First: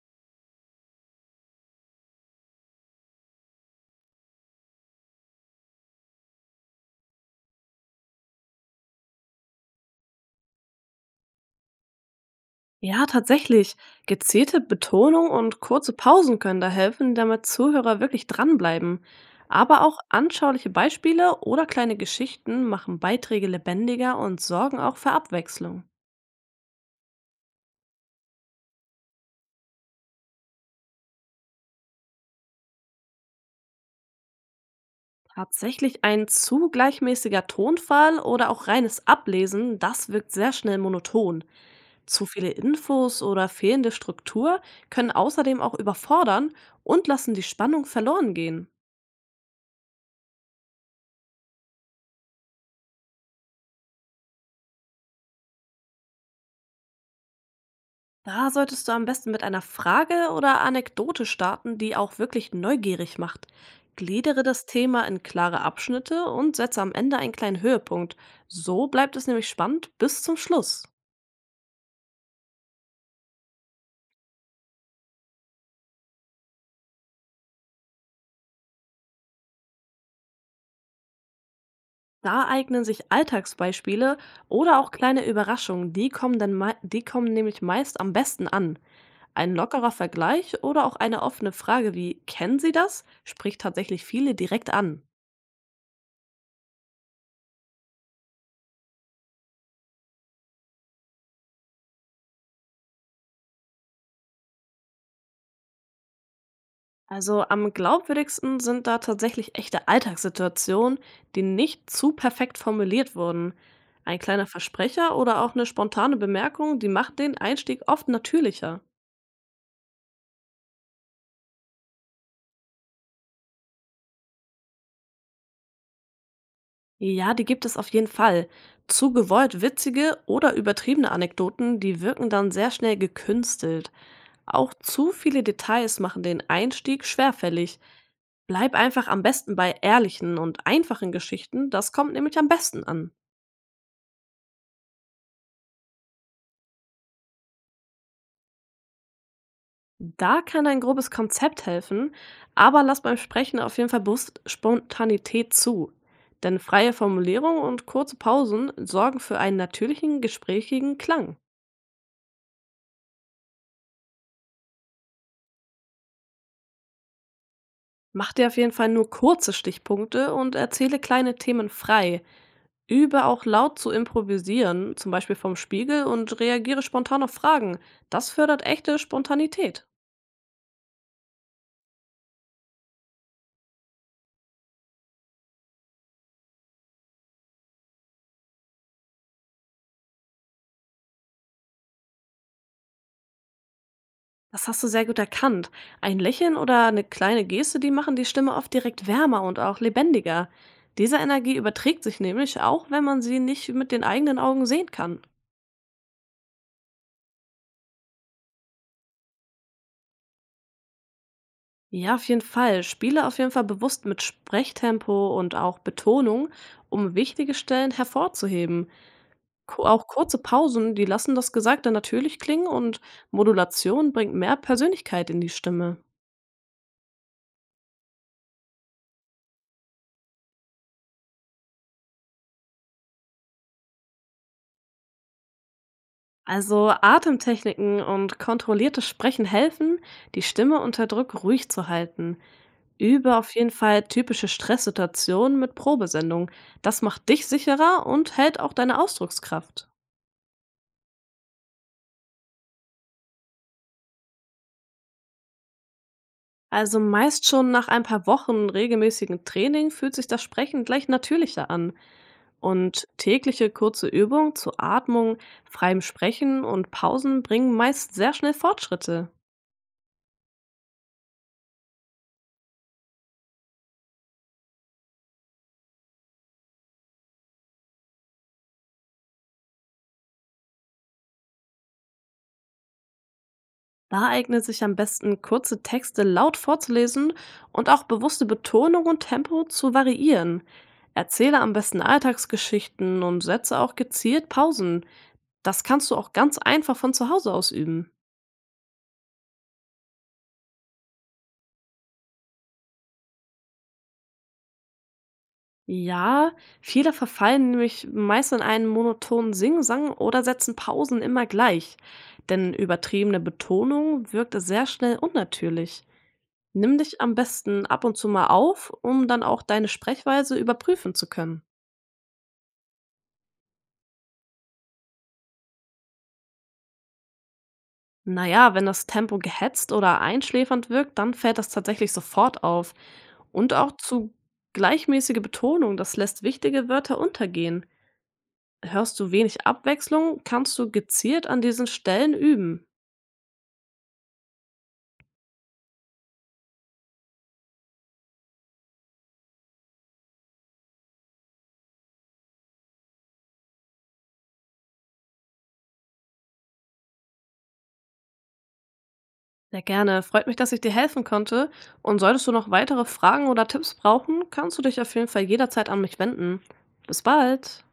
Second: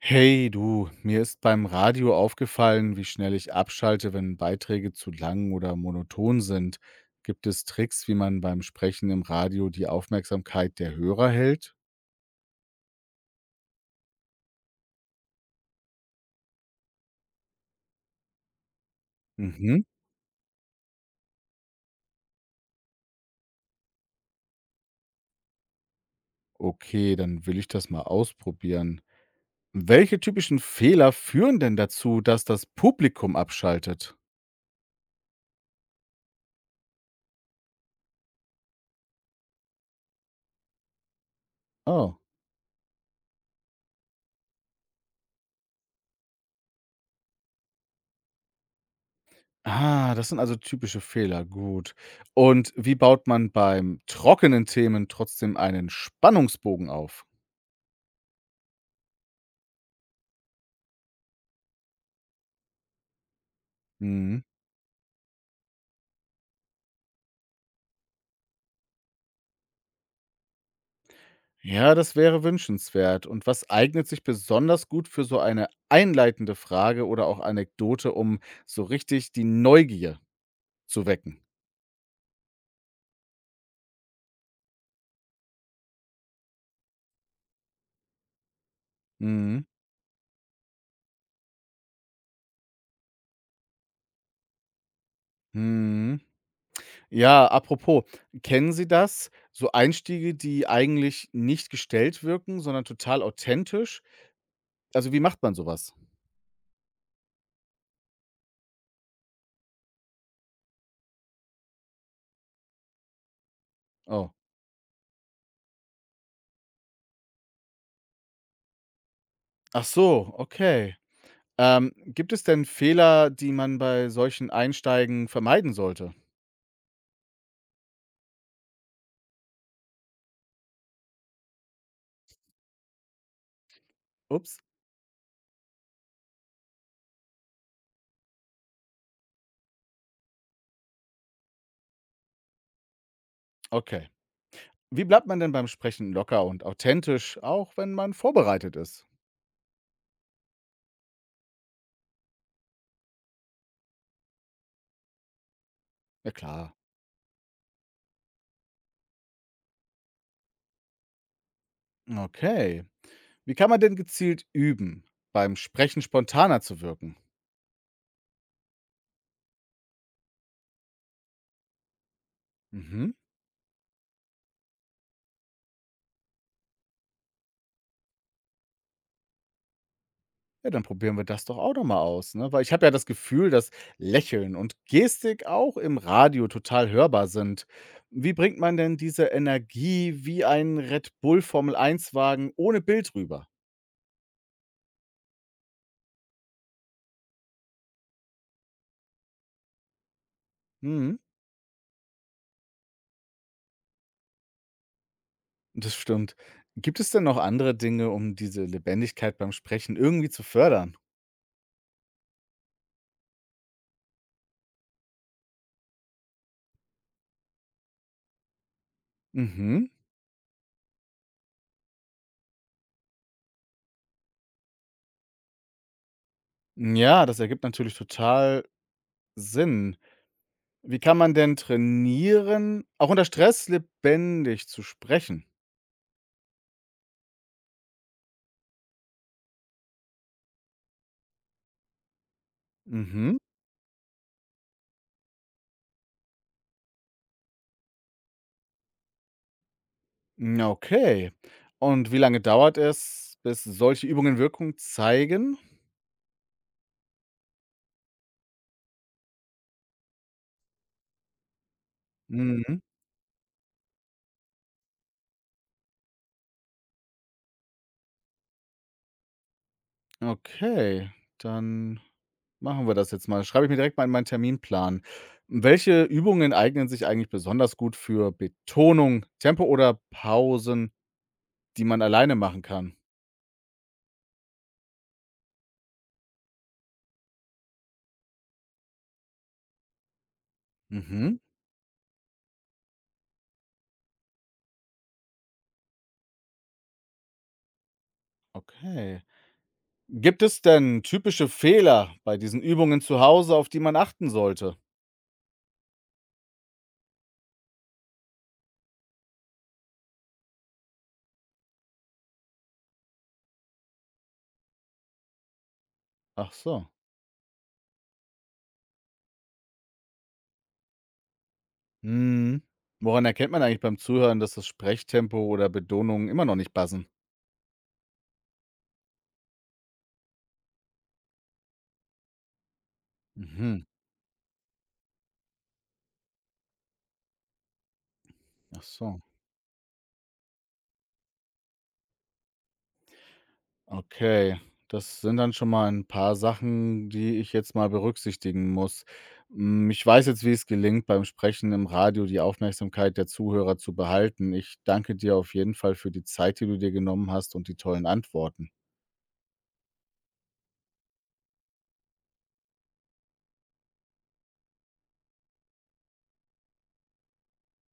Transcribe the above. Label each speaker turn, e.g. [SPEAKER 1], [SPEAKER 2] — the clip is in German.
[SPEAKER 1] Hey du, mir ist beim Radio aufgefallen, wie schnell ich abschalte, wenn Beiträge zu lang oder monoton sind. Gibt es Tricks, wie man beim Sprechen im Radio die Aufmerksamkeit der Hörer hält?
[SPEAKER 2] Ja, tatsächlich. Gezielte Betonung und kurze Pausen können da helfen, damit Zuhörer wirklich dranbleiben.
[SPEAKER 1] Mhm.
[SPEAKER 2] Aber auch anschauliche Beispiele oder kleine Geschichten machen Beiträge lebendiger und sorgen auch für Abwechslung.
[SPEAKER 1] Okay, dann will ich das mal ausprobieren. Welche typischen Fehler führen denn dazu, dass das Publikum abschaltet?
[SPEAKER 2] Tatsächlich ein zu gleichmäßiger Tonfall oder auch reines Ablesen, das wirkt sehr schnell monoton.
[SPEAKER 1] Oh.
[SPEAKER 2] Zu viele Infos oder fehlende Struktur können außerdem auch überfordern und lassen die Spannung verloren gehen.
[SPEAKER 1] Ah, das sind also typische Fehler. Gut. Und wie baut man beim trockenen Themen trotzdem einen Spannungsbogen auf?
[SPEAKER 2] Da solltest du am besten mit einer Frage oder Anekdote starten, die auch wirklich neugierig macht. Gliedere
[SPEAKER 1] Mhm.
[SPEAKER 2] das Thema in klare Abschnitte und setze am Ende einen kleinen Höhepunkt. So bleibt es nämlich spannend bis zum Schluss.
[SPEAKER 1] Ja, das wäre wünschenswert. Und was eignet sich besonders gut für so eine einleitende Frage oder auch Anekdote, um so richtig die Neugier zu wecken?
[SPEAKER 2] Da eignen sich Alltagsbeispiele oder auch kleine Überraschungen. Die kommen, die kommen nämlich meist am besten an. Ein
[SPEAKER 1] Mhm.
[SPEAKER 2] lockerer Vergleich oder auch eine offene Frage wie kennen Sie das? Spricht tatsächlich viele direkt an.
[SPEAKER 1] Mhm. Ja, apropos, kennen Sie das? So Einstiege, die eigentlich nicht gestellt wirken, sondern total authentisch? Also, wie macht man sowas?
[SPEAKER 2] Also am glaubwürdigsten sind da tatsächlich echte Alltagssituationen, die nicht zu perfekt formuliert wurden. Ein
[SPEAKER 1] Oh.
[SPEAKER 2] kleiner Versprecher oder auch eine spontane Bemerkung, die macht den Einstieg oft natürlicher.
[SPEAKER 1] Ach so, okay. Gibt es denn Fehler, die man bei solchen Einsteigen vermeiden sollte?
[SPEAKER 2] Ja, die gibt es auf jeden Fall. Zu gewollt witzige oder übertriebene Anekdoten, die wirken dann sehr schnell gekünstelt.
[SPEAKER 1] Ups.
[SPEAKER 2] Auch zu viele Details machen den Einstieg schwerfällig. Bleib einfach am besten bei ehrlichen und einfachen Geschichten, das kommt nämlich am besten an.
[SPEAKER 1] Okay. Wie bleibt man denn beim Sprechen locker und authentisch, auch wenn man vorbereitet ist?
[SPEAKER 2] Da kann ein grobes Konzept helfen, aber lass beim Sprechen auf jeden Fall bewusst Spontanität zu.
[SPEAKER 1] Ja
[SPEAKER 2] Denn
[SPEAKER 1] klar.
[SPEAKER 2] freie Formulierung und kurze Pausen sorgen für einen natürlichen, gesprächigen Klang.
[SPEAKER 1] Okay. Wie kann man denn gezielt üben, beim Sprechen spontaner zu wirken?
[SPEAKER 2] Mach dir auf jeden Fall nur kurze Stichpunkte und erzähle kleine Themen frei.
[SPEAKER 1] Mhm.
[SPEAKER 2] Übe auch laut zu improvisieren, zum Beispiel vom Spiegel, und reagiere spontan auf Fragen. Das fördert echte Spontanität.
[SPEAKER 1] Ja, dann probieren wir das doch auch noch mal aus, ne? Weil ich habe ja das Gefühl, dass Lächeln und Gestik auch im Radio total hörbar sind. Wie bringt man denn diese Energie wie ein Red Bull Formel 1 Wagen ohne Bild rüber?
[SPEAKER 2] Das hast du sehr gut erkannt. Ein Lächeln oder eine kleine Geste, die machen die Stimme oft direkt wärmer und auch lebendiger. Diese
[SPEAKER 1] Mhm.
[SPEAKER 2] Energie überträgt sich nämlich auch, wenn man sie nicht mit den eigenen Augen sehen kann.
[SPEAKER 1] Das stimmt. Gibt es denn noch andere Dinge, um diese Lebendigkeit beim Sprechen irgendwie zu fördern?
[SPEAKER 2] Ja, auf jeden Fall. Spiele auf jeden Fall bewusst mit Sprechtempo und auch Betonung, um wichtige Stellen hervorzuheben.
[SPEAKER 1] Mhm.
[SPEAKER 2] Auch kurze Pausen, die lassen das Gesagte natürlich klingen und Modulation bringt mehr Persönlichkeit in die Stimme.
[SPEAKER 1] Ja, das ergibt natürlich total Sinn. Wie kann man denn trainieren, auch unter Stress lebendig zu sprechen?
[SPEAKER 2] Also Atemtechniken und kontrolliertes Sprechen helfen, die Stimme unter Druck ruhig zu halten. Übe
[SPEAKER 1] Mhm.
[SPEAKER 2] auf jeden Fall typische Stresssituationen mit Probesendungen. Das macht dich sicherer und hält auch deine Ausdruckskraft.
[SPEAKER 1] Na, okay. Und wie lange dauert es, bis solche Übungen Wirkung zeigen?
[SPEAKER 2] Also meist schon nach ein paar Wochen regelmäßigen Training fühlt sich das Sprechen gleich natürlicher an.
[SPEAKER 1] Mhm.
[SPEAKER 2] Und tägliche kurze Übungen zu Atmung, freiem Sprechen und Pausen bringen meist sehr schnell Fortschritte.
[SPEAKER 1] Okay, dann machen wir das jetzt mal. Schreibe ich mir direkt mal in meinen Terminplan. Welche Übungen eignen sich eigentlich besonders gut für Betonung, Tempo oder Pausen, die man alleine machen kann?
[SPEAKER 2] Da eignet sich am besten, kurze Texte laut vorzulesen und auch bewusste Betonung und Tempo zu variieren.
[SPEAKER 1] Mhm.
[SPEAKER 2] Erzähle am besten Alltagsgeschichten und setze auch gezielt Pausen. Das kannst du auch ganz einfach von zu Hause aus üben.
[SPEAKER 1] Okay. Gibt es denn typische Fehler bei diesen Übungen zu Hause, auf die man achten sollte?
[SPEAKER 2] Ja, viele verfallen nämlich meist in einen monotonen Singsang oder setzen Pausen immer gleich. Denn übertriebene Betonung wirkt sehr schnell unnatürlich.
[SPEAKER 1] Ach so.
[SPEAKER 2] Nimm dich am besten ab und zu mal auf, um dann auch deine Sprechweise überprüfen zu können.
[SPEAKER 1] Mhm. Woran erkennt man eigentlich beim Zuhören, dass das Sprechtempo oder Betonungen immer noch nicht passen?
[SPEAKER 2] Naja, wenn das Tempo gehetzt oder einschläfernd wirkt, dann fällt das tatsächlich sofort auf. Und
[SPEAKER 1] Mhm.
[SPEAKER 2] auch zu gleichmäßige Betonung, das lässt wichtige Wörter untergehen.
[SPEAKER 1] Ach
[SPEAKER 2] Hörst
[SPEAKER 1] so.
[SPEAKER 2] du wenig Abwechslung, kannst du gezielt an diesen Stellen üben.
[SPEAKER 1] Okay. Das sind dann schon mal ein paar Sachen, die ich jetzt mal berücksichtigen muss. Hm, ich weiß jetzt, wie es gelingt, beim Sprechen im Radio die Aufmerksamkeit der Zuhörer zu behalten. Ich danke dir auf jeden Fall für die Zeit, die du dir genommen hast und die tollen Antworten.
[SPEAKER 2] Sehr gerne. Freut mich, dass ich dir helfen konnte. Und solltest du noch weitere Fragen oder Tipps brauchen, kannst du dich auf jeden Fall jederzeit an mich wenden. Bis bald.